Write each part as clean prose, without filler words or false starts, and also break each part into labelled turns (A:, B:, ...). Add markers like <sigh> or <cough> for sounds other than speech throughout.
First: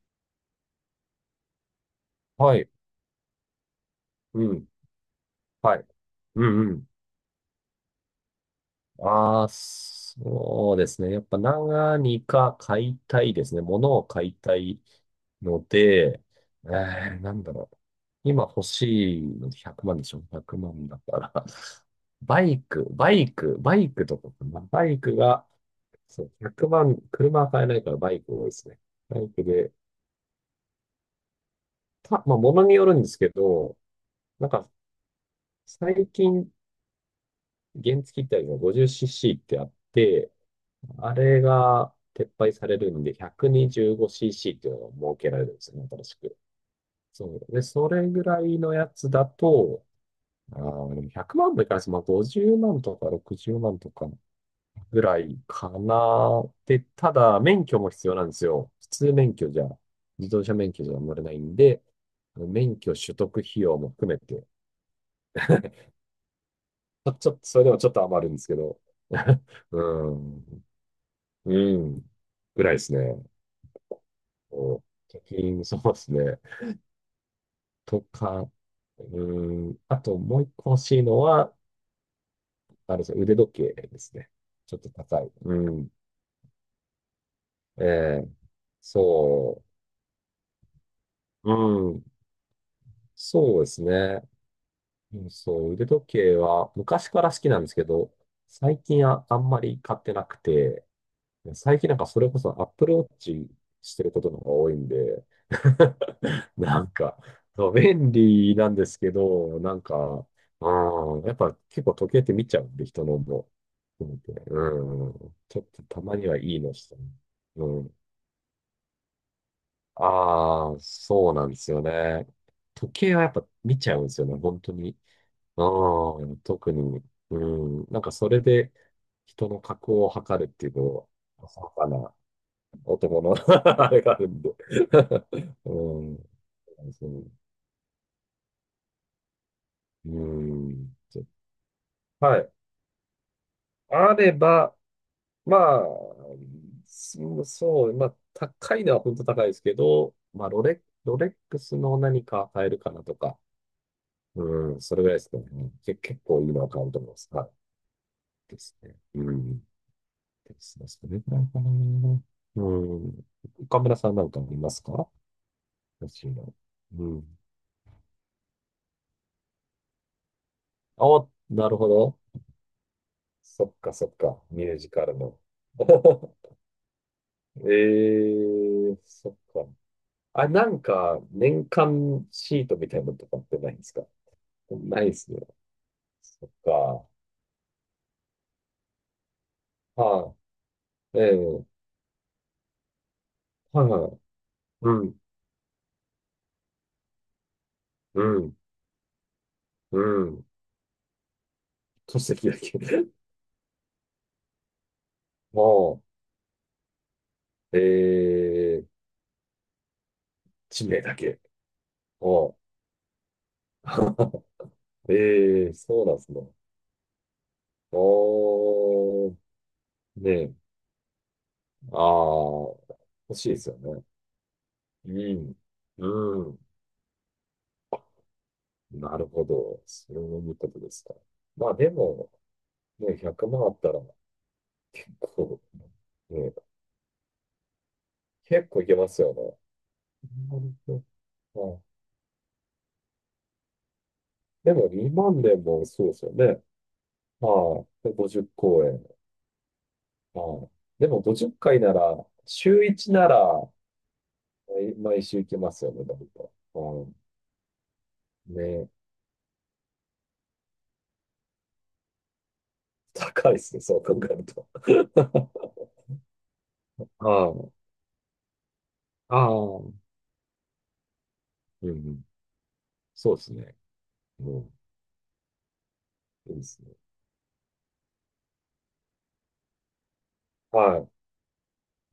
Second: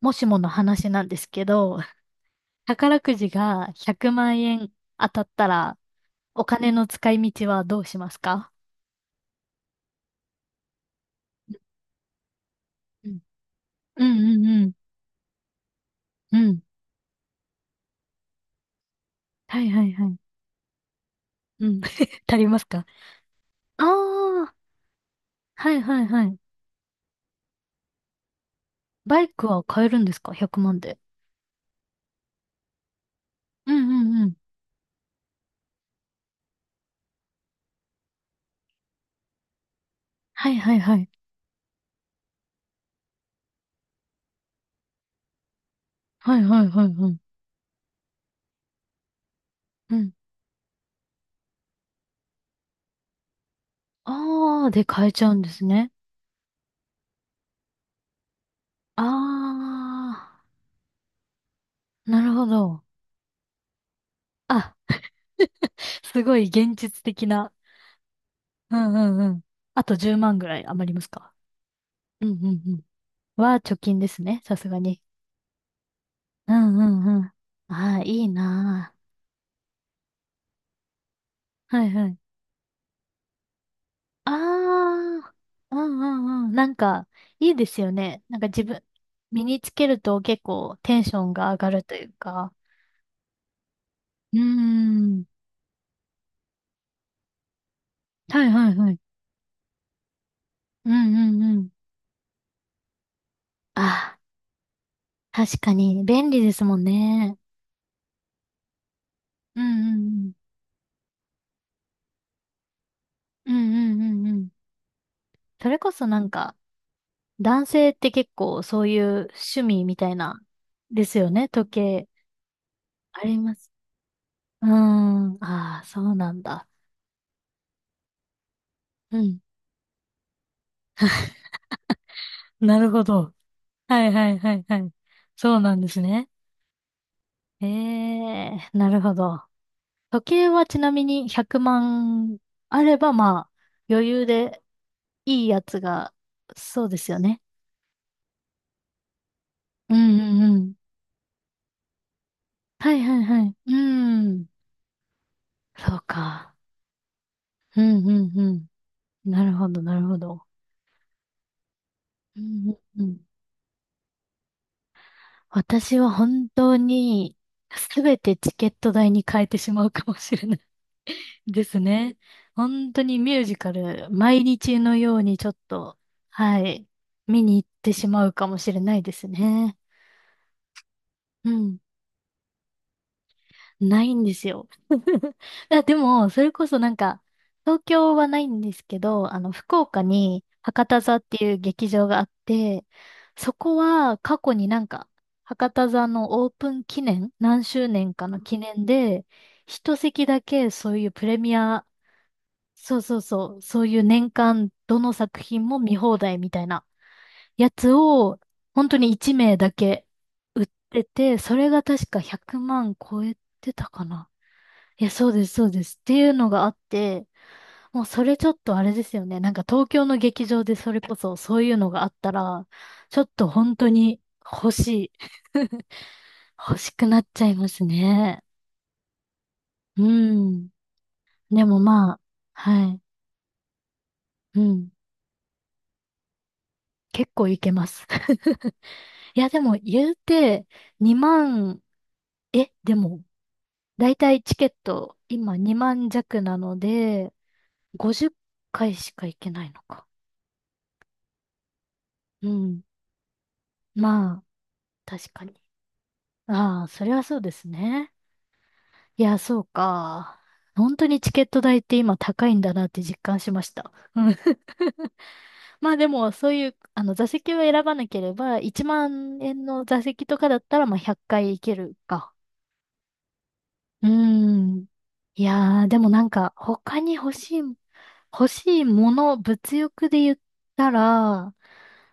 A: もしもの話なんですけど、
B: はい。
A: 宝くじが100万
B: うん。
A: 円当たった
B: は
A: ら、
B: い。う
A: お
B: ん
A: 金
B: う
A: の
B: ん。
A: 使い道はどうしますか？
B: ああ、そうですね。やっぱ何か買い
A: うん
B: たいですね。物
A: う
B: を買い
A: んうん
B: た
A: うん。
B: いので、
A: うん。
B: なんだろう。今欲しいので
A: はいは
B: 100
A: い
B: 万で
A: は
B: し
A: い。
B: ょ1万だから。<laughs>
A: うん。<laughs> 足りますか？
B: バ
A: ああ
B: イクとかか
A: ー、
B: な。バイクが、
A: はいはいは
B: そう、
A: い。
B: 100万、車は買えないからバイク多いですね。バ
A: バ
B: イ
A: イ
B: ク
A: クは
B: で、
A: 買えるんですか？ 100 万で。
B: まあ、物によるんですけ
A: うん
B: ど、
A: うんうん。
B: なんか、最近、原付ってあるの 50cc ってあって、
A: はいはいはい。
B: あれが撤廃されるんで、125cc っていうのが設けられるんですよね、新しく。
A: はいはいはいはい。
B: そう。で、それぐらいのやつだと、
A: うん。
B: でも100万もいかないです。まあ、50万とか60万とか
A: ああ、で
B: ぐ
A: 買え
B: ら
A: ちゃう
B: い
A: んです
B: か
A: ね。
B: な。で、ただ、免許も必要なんですよ。普
A: あ
B: 通免許じゃ、自
A: あ、
B: 動車免許じゃ乗れないんで、
A: なるほ
B: 免
A: ど。
B: 許取得費用も含めて、
A: あ、<laughs> すごい現実的
B: ちょっと、
A: な。
B: それでもちょっと余るんですけ
A: う
B: ど、
A: んうんう
B: <laughs>
A: ん。あと
B: う
A: 10万ぐら
B: ん、
A: い余りますか？
B: うん、
A: うんうん
B: ぐら
A: う
B: いで
A: ん。
B: すね。
A: は貯金ですね、さす
B: お、
A: が
B: 貯
A: に。
B: 金、そうですね。
A: うんうんうん。ああ、
B: と
A: いい
B: か、
A: な
B: あともう一個欲しいのは、
A: あ。はいはい。
B: あれですね、腕時計ですね。
A: ああ、
B: ちょっと高い。う
A: う
B: ん。
A: んうんうん。なんか、いいです
B: え
A: よね。
B: え、
A: なんか自分、身に
B: そ
A: つけると結構テンションが上がる
B: う、
A: と
B: う
A: い
B: ん、
A: うか。
B: そうですね。
A: うーん。
B: うんそう、腕時計は昔から好きなんですけど、
A: はいはい
B: 最
A: はい。
B: 近あんまり買ってなくて、
A: うんうんうん。
B: 最近なんかそれこそ Apple Watch してる
A: あ
B: ことの方が多いんで、
A: あ、確かに便利で
B: <laughs>
A: すも
B: な
A: ん
B: んか、
A: ね。
B: そう、便利なんですけど、
A: う
B: なん
A: んう
B: か、
A: ん
B: うん、やっぱ結構時計って見ちゃうんで、人のも。
A: うん。うんう
B: う
A: ん
B: ん
A: うんうん。
B: ちょっ
A: それ
B: と
A: こ
B: た
A: そ
B: ま
A: な
B: に
A: ん
B: はい
A: か、
B: いのしたね。
A: 男
B: う
A: 性
B: ん。
A: って結構そういう趣味みたいな、
B: ああ、
A: ですよ
B: そうな
A: ね、
B: んで
A: 時
B: すよ
A: 計。
B: ね。時計は
A: あ
B: やっ
A: り
B: ぱ
A: ます。
B: 見ちゃうんですよね、本
A: うー
B: 当に。
A: ん。ああ、そう
B: う
A: な
B: ん、
A: んだ。
B: 特に。うん、なんかそれで
A: うん。
B: 人の格を測るっていうのは、浅はかな
A: なるほ
B: 男の
A: ど。
B: <laughs> あれ
A: は
B: が
A: い
B: ある
A: はい
B: んで
A: はいはい。そう
B: <laughs>
A: なんです
B: うん、
A: ね。
B: そう
A: ええ、なるほど。
B: う
A: 時計はちな
B: ん、
A: み
B: ちょっ
A: に100万
B: はい。
A: あれば、まあ、余
B: あ
A: 裕
B: れ
A: で
B: ば、
A: いい
B: ま
A: やつ
B: あ、
A: が、そうですよね。
B: まあ、高いのは本当高いですけ
A: う
B: ど、
A: んう
B: まあ、
A: んうん。
B: ロレックスの何か買えるか
A: はい
B: なと
A: はい
B: か、
A: はい。うん。
B: うん、それぐらいですかね。
A: そう
B: 結構いい
A: か。
B: のは買うと思います。はい。
A: うんうんう
B: ですね。う
A: ん。なる
B: ん。で
A: ほどなるほど。
B: すね。それぐらいかな。
A: うんう
B: う
A: んうん。
B: ん。岡村さんなんかありますか
A: 私は
B: 欲しい
A: 本
B: の。
A: 当
B: う
A: に
B: ん。
A: すべてチケット代に変えてしまうかもしれない。
B: あ、
A: <laughs> で
B: なる
A: す
B: ほ
A: ね。
B: ど。
A: 本当にミュージカ
B: そ
A: ル、
B: っ
A: 毎
B: か。ミュー
A: 日
B: ジ
A: の
B: カ
A: よ
B: ル
A: うに
B: の。
A: ちょっと、
B: <laughs>
A: はい、見に行っ
B: え
A: てしまうかもしれ
B: え
A: な
B: ー
A: いです
B: そっか。
A: ね。
B: あ、なんか、
A: う
B: 年
A: ん。
B: 間シートみたいなのとかってないんですか
A: ないんですよ。
B: ないです
A: <laughs>
B: ね。
A: あ、でも、そ
B: そっ
A: れこそなん
B: か。
A: か、東京はないんですけど、あの、福岡
B: は
A: に博多座
B: い。
A: っ
B: え
A: ていう
B: え。
A: 劇場があって、そこ
B: はいは
A: は
B: い。
A: 過去になん
B: う
A: か、
B: ん。
A: 博多座のオープン記念、何周年
B: う
A: かの
B: ん。
A: 記念で、一
B: う
A: 席だ
B: ん。
A: けそういうプレミア、
B: 戸籍だけ。
A: そう
B: <laughs>
A: そうそう、そういう年間どの作品も見
B: も
A: 放題みたいなや
B: う、え
A: つを、
B: え、
A: 本当に1名だけ
B: 地名
A: 出
B: だ
A: て、
B: け。
A: それが確か
B: お
A: 100万超えてたかな。
B: <laughs>
A: いや、そうです、そ
B: え
A: う
B: え、
A: です。っ
B: そうな
A: て
B: んで
A: い
B: す
A: う
B: ね。
A: のがあって、もうそれちょっとあれですよ
B: おー。
A: ね。なんか東京の
B: ね
A: 劇
B: え。
A: 場でそれこそそういうの
B: ああ、
A: があったら、ちょっ
B: 欲しい
A: と
B: です
A: 本
B: よ
A: 当
B: ね。
A: に欲しい。
B: うん。
A: <laughs>
B: うん。
A: 欲しくなっちゃいますね。
B: なるほど。
A: う
B: そういう
A: ん。
B: ことですか。
A: で
B: まあ
A: も
B: で
A: まあ、
B: も、
A: はい。
B: ね、100万あったら、
A: うん。
B: 結構、ね、
A: 結構いけます。
B: 結
A: <laughs>
B: 構いけますよ
A: い
B: ね。
A: や、でも言う
B: な
A: て、
B: るほ
A: 2
B: どは
A: 万、
B: い。
A: え、でも、だいたいチケ
B: で
A: ッ
B: も
A: ト、
B: 2万
A: 今
B: 年も
A: 2
B: そう
A: 万
B: ですよ
A: 弱
B: ね。
A: なので、
B: はい。で
A: 50
B: 50公
A: 回
B: 演。
A: しか行けないのか。
B: はい。でも50回なら、
A: うん。
B: 週1なら、
A: まあ、
B: 毎
A: 確
B: 週
A: か
B: 行け
A: に。
B: ますよね、だいぶ。
A: ああ、そ
B: は
A: れはそうですね。
B: い。ね。
A: いや、そうか。本当にチケット代って今高いんだなって実感し
B: 高いで
A: まし
B: すね、
A: た。
B: そう考
A: うん。
B: えると。
A: <laughs>
B: <laughs>
A: まあでも、そういう、あ
B: は
A: の、座席を
B: い。
A: 選ばなければ、1
B: あ
A: 万
B: あ、
A: 円
B: う
A: の
B: ん
A: 座席とかだったら、まあ100回行け
B: う
A: る
B: ん。
A: か。
B: そうですね。
A: うー
B: うん。
A: ん。いやー、でもなんか、
B: いいですね。
A: 他に欲しい、欲しいもの、物欲で言った
B: はい。
A: ら、あ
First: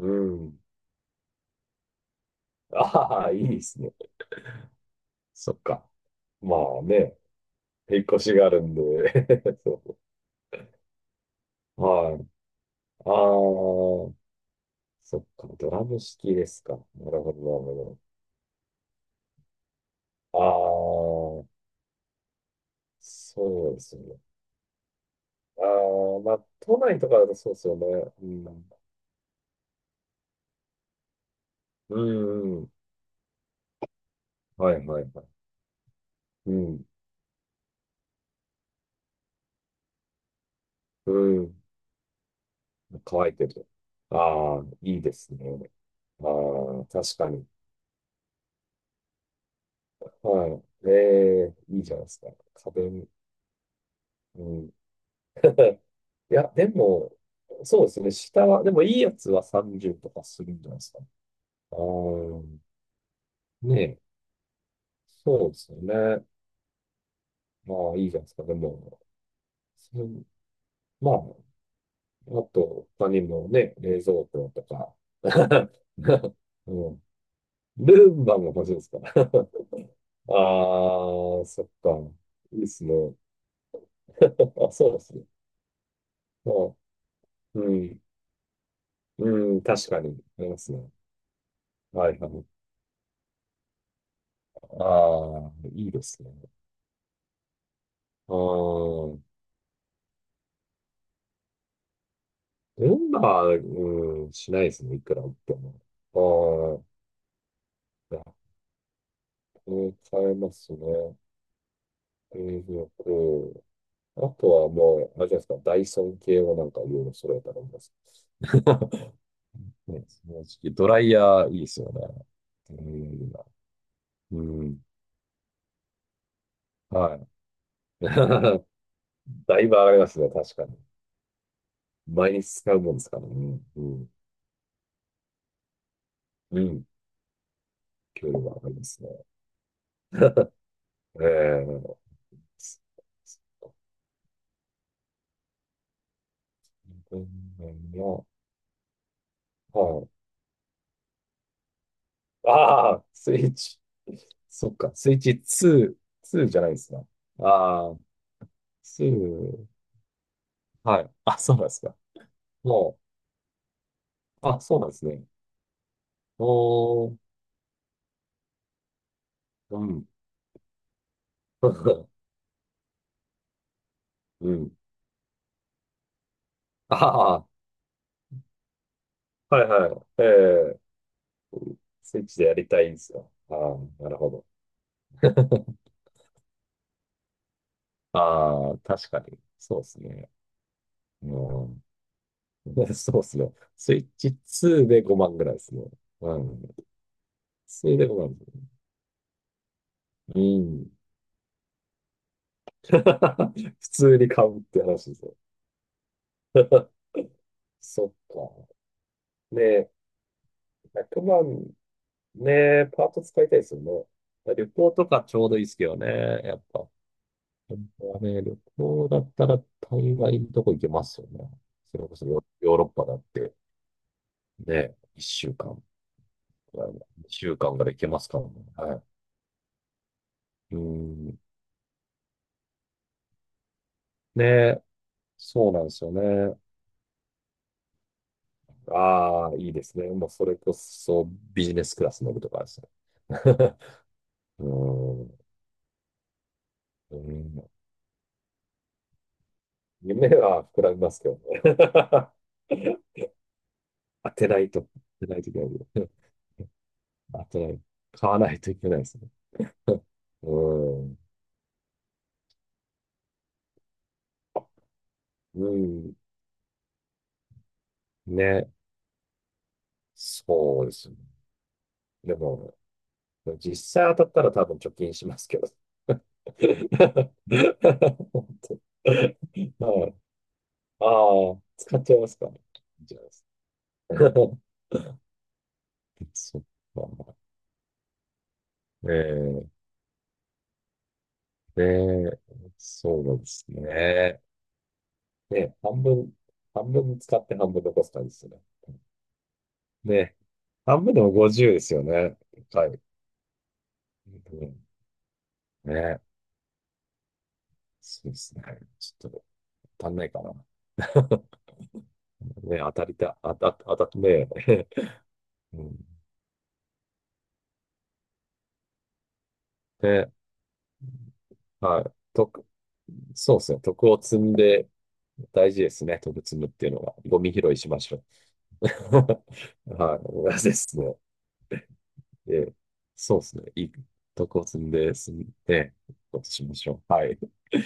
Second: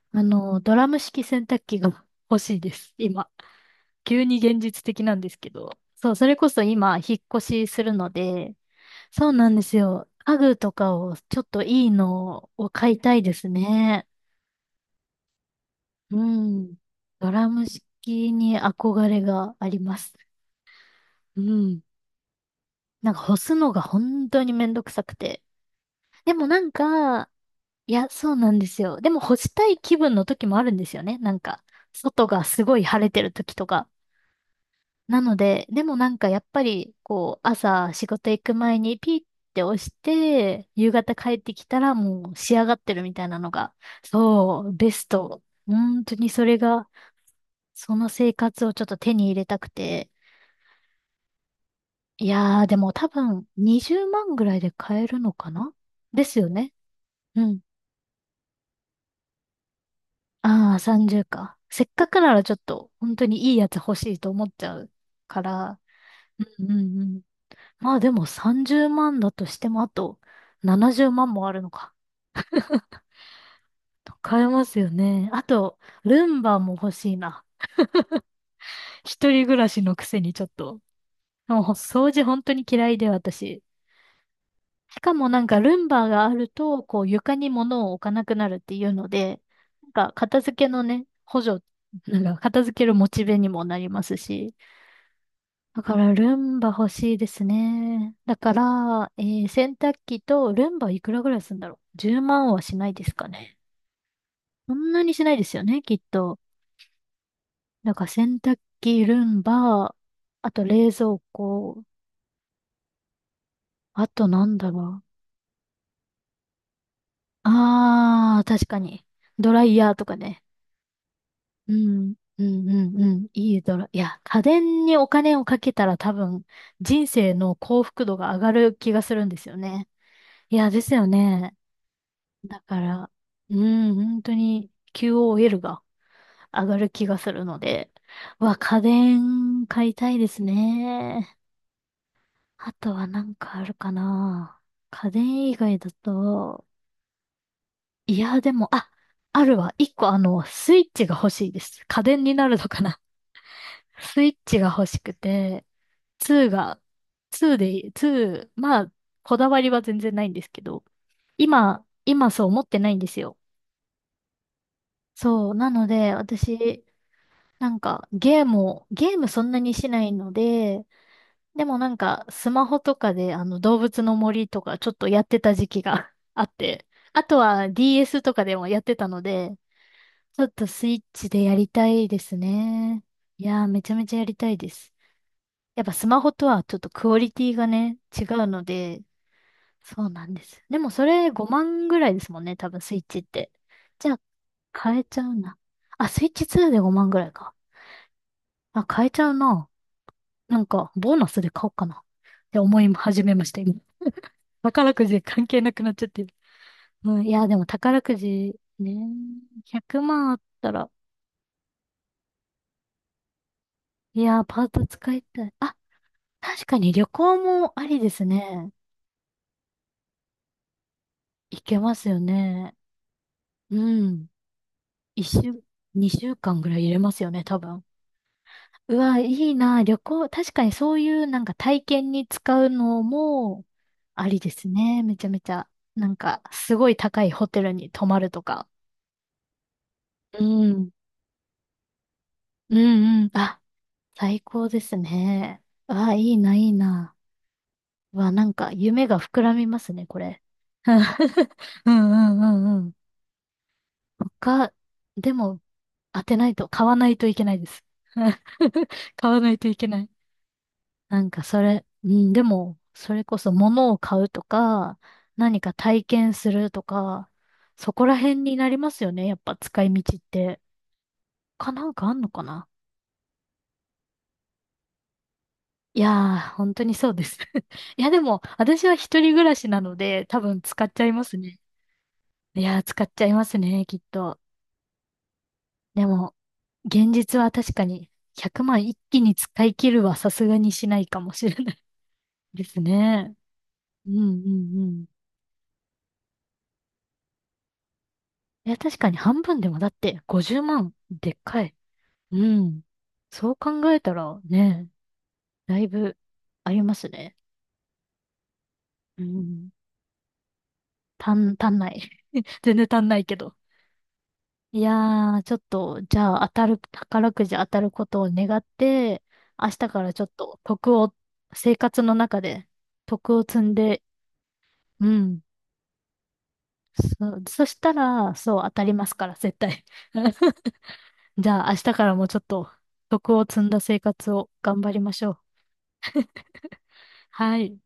B: うん。
A: の、ドラム式洗濯機が <laughs> 欲しいです、
B: あ
A: 今。
B: あ、いいですね。
A: 急に現実的なんですけ
B: そっ
A: ど。
B: か。
A: そう、それこ
B: ま
A: そ
B: あ
A: 今、引
B: ね。
A: っ越しする
B: 引っ
A: の
B: 越しがあ
A: で、
B: るん
A: そう
B: で。
A: なんで
B: <laughs>
A: す
B: そ
A: よ。家具とかを、ちょっと
B: う。
A: いい
B: はい。
A: のを買い
B: あ
A: たいですね。
B: あ。そっか、ドラム
A: う
B: 式ですか。
A: ん。ドラ
B: なる
A: ム
B: ほ
A: 式に憧れがあります。う
B: ど。ああ、
A: ん。なんか干す
B: そ
A: の
B: う
A: が
B: ですね。
A: 本当にめんどくさくて。
B: ああ、ま
A: で
B: あ、
A: もなん
B: 都内とかだ
A: か、
B: とそうですよね。
A: いや、
B: う
A: そうなんで
B: ん。
A: すよ。でも干したい気分の時もあるんですよね。なんか、
B: う
A: 外が
B: ん、う
A: す
B: ん。
A: ごい晴れてる時とか。
B: はい、はい、
A: な
B: はい。
A: ので、でもなんかやっ
B: う
A: ぱ
B: ん、
A: り、こう、朝仕事行く前にピッて押して、夕
B: う
A: 方帰って
B: ん。
A: きたらもう仕上がってるみたい
B: 乾い
A: な
B: て
A: の
B: る。
A: が、そ
B: ああ、
A: う、ベ
B: いい
A: ス
B: です
A: ト。
B: ね。
A: 本当
B: あ
A: にそれ
B: あ、
A: が、
B: 確かに。
A: その生活をちょっと手に入れたくて。
B: はい。ええ、いいじゃないです
A: い
B: か。
A: やー、
B: 家
A: でも
B: 電。
A: 多分20万
B: う
A: ぐらい
B: ん。
A: で買えるのかな。
B: <laughs>
A: で
B: い
A: すよ
B: や、で
A: ね。
B: も、
A: うん。
B: そうですね。下は、でもいいやつは30とかするんじゃ
A: あ
B: な
A: あ、
B: いですか。
A: 30か。
B: ああ、
A: せっかくならちょっと、本当にいいやつ
B: ね
A: 欲
B: え、
A: しいと思っちゃうか
B: そうですよ
A: ら。
B: ね。
A: うんうん。
B: ま
A: ま
B: あ、
A: あ
B: いい
A: で
B: じゃない
A: も
B: ですか。で
A: 30
B: も、
A: 万だとしてもあ
B: そ
A: と
B: う
A: 70
B: まあ、
A: 万もあるのか。
B: あと、他にもね、冷蔵
A: 買え
B: 庫と
A: ますよ
B: か、
A: ね。あ
B: <laughs>
A: と、ルンバ
B: う
A: も欲
B: ん。
A: しいな。
B: ルンバも欲しいですか
A: 一人暮らしのくせ
B: <laughs>
A: にちょっと。
B: ああ、
A: も
B: そ
A: う
B: っか。
A: 掃除本当
B: いい
A: に
B: です
A: 嫌いで
B: ね。
A: 私。
B: <laughs> あ、そうで
A: しか
B: すね。
A: もなんかルンバがある
B: まあ、
A: と、こう床に
B: う
A: 物を置
B: ん。
A: かなくなるっていうの
B: う
A: で、
B: ん、
A: な
B: 確
A: ん
B: か
A: か
B: に。
A: 片
B: あり
A: 付
B: ま
A: け
B: す
A: の
B: ね。
A: ね、補助、
B: はいは
A: なんか
B: い。
A: 片付けるモチベにもなりますし、
B: ああ、
A: だ
B: いい
A: か
B: で
A: ら
B: すね。
A: ルンバ欲しいですね。
B: あ
A: だから、
B: あ、
A: 洗濯機とルンバいくらぐらいするんだろう。10万はしない
B: ル
A: で
B: ン
A: すか
B: バ、
A: ね。
B: うん、しないで
A: そ
B: す
A: ん
B: ね。い
A: なに
B: く
A: し
B: ら売
A: な
B: っ
A: いで
B: て
A: すよね、きっと。
B: も。
A: だから
B: ああ、い
A: 洗
B: や
A: 濯機、ルン
B: これ
A: バ、
B: 買え
A: あ
B: ま
A: と
B: す
A: 冷
B: ね。
A: 蔵庫、
B: 冷蔵庫。
A: あ
B: あ
A: とな
B: と
A: ん
B: は
A: だろう。
B: もう、あれじゃないですか、ダイソン系をなんかいろいろ揃えたらいいです。
A: あー、
B: <laughs>
A: 確かに。ドライヤーと
B: ね、
A: か
B: そ
A: ね。
B: の時期ドライヤーいいで
A: う
B: すよね。
A: ん、うん、うん、うん。いいドラ、いや、家
B: うん、うん、
A: 電にお金をかけたら多分人
B: はい。
A: 生の幸福度が上が
B: <laughs>
A: る気がするんですよ
B: だいぶ上
A: ね。
B: がりますね、確
A: い
B: か
A: や、
B: に。
A: ですよね。
B: 毎日
A: だ
B: 使う
A: か
B: もんです
A: ら、
B: から
A: う
B: ね。う
A: ん、
B: ん、
A: 本当に QOL が
B: う
A: 上が
B: ん、
A: る気がするので、
B: 給料
A: う
B: が
A: わ、
B: 上がり
A: 家
B: ますね。
A: 電買いたいです
B: ええ
A: ね。
B: ー、
A: あとはなんかあるかな。家電以外だと、い
B: の、
A: や、でも、あ、あるわ。一
B: は
A: 個あ
B: い。
A: の、スイッチが欲しいです。家電になるのか
B: あ
A: な。
B: あ、スイッチ。
A: <laughs> スイッチ
B: そ
A: が
B: っ
A: 欲
B: か、
A: し
B: ス
A: く
B: イッチ
A: て、
B: 2、ツー
A: 2
B: じゃないで
A: が、
B: すか。
A: 2
B: あ
A: で、
B: あ、
A: 2、まあ、
B: ツ
A: こだわ
B: ー
A: りは全然ないんですけど、
B: はい。あ、そうなんですか。
A: 今そう思ってない
B: も
A: ん
B: う
A: ですよ。
B: あ、そうなんですね。
A: そう。なので、私、
B: おー、
A: なんか、ゲームそんなに
B: う
A: しな
B: ん。
A: いので、でもなん
B: <laughs>
A: か、スマホとかで、あの、動物の森
B: う
A: と
B: ん。
A: か、ちょっとやってた時期が <laughs> あって、
B: あ
A: あと
B: あ、
A: は DS とかでもやってたので、
B: はいはい。え
A: ちょっと
B: え
A: スイッチでやりたいで
B: スイッ
A: す
B: チでやりたいんで
A: ね。
B: すよ。
A: い
B: あ
A: やー、めちゃ
B: あ、
A: め
B: な
A: ち
B: る
A: ゃや
B: ほ
A: り
B: ど。
A: たいです。
B: <laughs>
A: やっぱスマホとはちょっとクオリティがね、違うの
B: ああ、
A: で、
B: 確かに。そうです
A: そうな
B: ね。
A: んです。でもそ
B: う
A: れ5
B: ん。
A: 万ぐらいですもんね、多分
B: <laughs>
A: スイッチ
B: そう
A: っ
B: です
A: て。
B: ね。スイッ
A: じゃあ、
B: チ2
A: 変
B: で
A: えちゃ
B: 5
A: う
B: 万ぐらい
A: な。
B: ですね。
A: あ、スイッ
B: う
A: チ2
B: ん。
A: で5万ぐらいか。
B: それで5万ですね。
A: あ、変えちゃうな。
B: う
A: なん
B: ん。
A: か、ボーナスで買おうかなって思
B: <laughs>
A: い始めました、今。
B: 普通に買うって
A: 宝く
B: 話
A: じ
B: で
A: で
B: すよ。
A: 関係なくなっちゃってる。
B: <laughs>
A: うん、いや、でも宝
B: そっ
A: くじ
B: か。
A: ね、
B: ねえ、
A: 100万あったら、
B: 100万、ねえ、パート使いたいですよ
A: いや、
B: ね。
A: パー
B: 旅
A: ト
B: 行と
A: 使い
B: かち
A: た
B: ょう
A: い。
B: どいいで
A: あ、
B: すけどね。やっ
A: 確か
B: ぱ。
A: に旅行もあ
B: 本
A: り
B: 当
A: で
B: は
A: す
B: ね、旅
A: ね。
B: 行だったら大概のとこ行けますよね。
A: 行けま
B: それ
A: す
B: こ
A: よ
B: そヨ
A: ね。
B: ーロッパだって、
A: うん。
B: ね、一
A: 一
B: 週
A: 週、
B: 間
A: 二週間ぐら
B: ぐ
A: い
B: ら
A: 入
B: い、
A: れます
B: 二
A: よね、
B: 週
A: 多
B: 間ぐ
A: 分。
B: らい行けますからね。
A: う
B: は
A: わ、いいな、旅行。確かに
B: い。う
A: そういう
B: ん。
A: なんか体験に使うのもありです
B: ね、
A: ね。めちゃめちゃ。
B: そうなんです
A: な
B: よ
A: んか、
B: ね。
A: すごい高いホテルに泊まるとか。
B: ああ、いいですね。もう
A: う
B: それこ
A: ん。
B: そビジネスクラス乗るとかで
A: う
B: すね。
A: んうん。あ、
B: <laughs>
A: 最
B: う
A: 高です
B: ん。
A: ね。わあ、いいな、いいな。
B: うん
A: わあ、なんか夢が膨らみますね、こ
B: 夢
A: れ。
B: は膨らみますけど
A: <laughs> うんう
B: ね。
A: んうんうん。
B: <laughs> 当てない
A: 他、
B: と、当
A: で
B: てないとい
A: も、
B: けない。
A: 当てないと、買わないと
B: <laughs>
A: いけ
B: 当
A: な
B: て
A: いで
B: ない。
A: す。
B: 買
A: <laughs>
B: わないといけないですね。
A: 買わないといけない。
B: うん。
A: なんかそれ、うん、でも、それこそ物を買うとか、何
B: う
A: か体
B: ん。
A: 験するとか、そこら辺にな
B: ね。
A: りますよね。やっぱ使い道って。
B: そうですね。
A: かなんかあんの
B: で
A: かな。
B: も、実際当たったら多分貯金しますけど。<laughs>
A: いやー、本当にそうです。<laughs> いや、でも、私は一人暮らしなの
B: はい。
A: で、多分使っち
B: あ
A: ゃいますね。
B: あ、使っちゃいますか。
A: いやー、使
B: いい
A: っ
B: じゃ
A: ち
B: ない
A: ゃ
B: で
A: い
B: す
A: ますね、きっと。
B: か。
A: で
B: <laughs>
A: も、
B: そっ
A: 現
B: か。
A: 実は確かに、100万一気に使
B: え
A: い
B: え
A: 切るはさすがにしないかもしれない。
B: で、
A: <laughs> です
B: そうな
A: ね。
B: んです
A: うんう
B: ね。
A: んうん。
B: ね、半分、半分使って半分残す感じですね。
A: いや、確かに半分でもだって、
B: ね、
A: 50万、
B: 半分でも
A: でっかい。
B: 50ですよね。
A: うん。
B: はい。
A: そう考えたら、
B: うん
A: ね、だいぶ、
B: ね、
A: ありますね。
B: そうですね。ち
A: う
B: ょっと
A: ん。
B: 足んないかな。<laughs>
A: 足んない。<laughs> 全
B: ね、
A: 然
B: 当
A: 足
B: た
A: ん
B: り
A: ないけ
B: た、
A: ど。
B: あた、当た、ね、
A: い
B: <laughs>
A: やー、ちょっ
B: うん。
A: と、じゃあ当たる、宝くじ当たることを願って、明日からちょっ
B: で、
A: と徳を、生活
B: はい。
A: の中
B: 徳、
A: で徳を
B: そ
A: 積
B: うです
A: ん
B: ね。
A: で、
B: 徳を積んで
A: うん。
B: 大事ですね。徳積むっていうのは。ゴミ
A: そ
B: 拾
A: し
B: いし
A: た
B: ましょう。
A: ら、そう、当たりますから、絶対。
B: <laughs> はい。同じ
A: <laughs>
B: ですね。
A: じゃあ明日からもちょっと
B: で、
A: 徳
B: そう
A: を
B: です
A: 積ん
B: ね。
A: だ
B: いい。
A: 生活を
B: 徳を積
A: 頑
B: ん
A: 張りま
B: で、
A: しょ
B: 積
A: う。
B: んで、ことしましょう。はい。
A: はい。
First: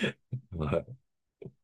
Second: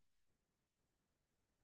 B: はい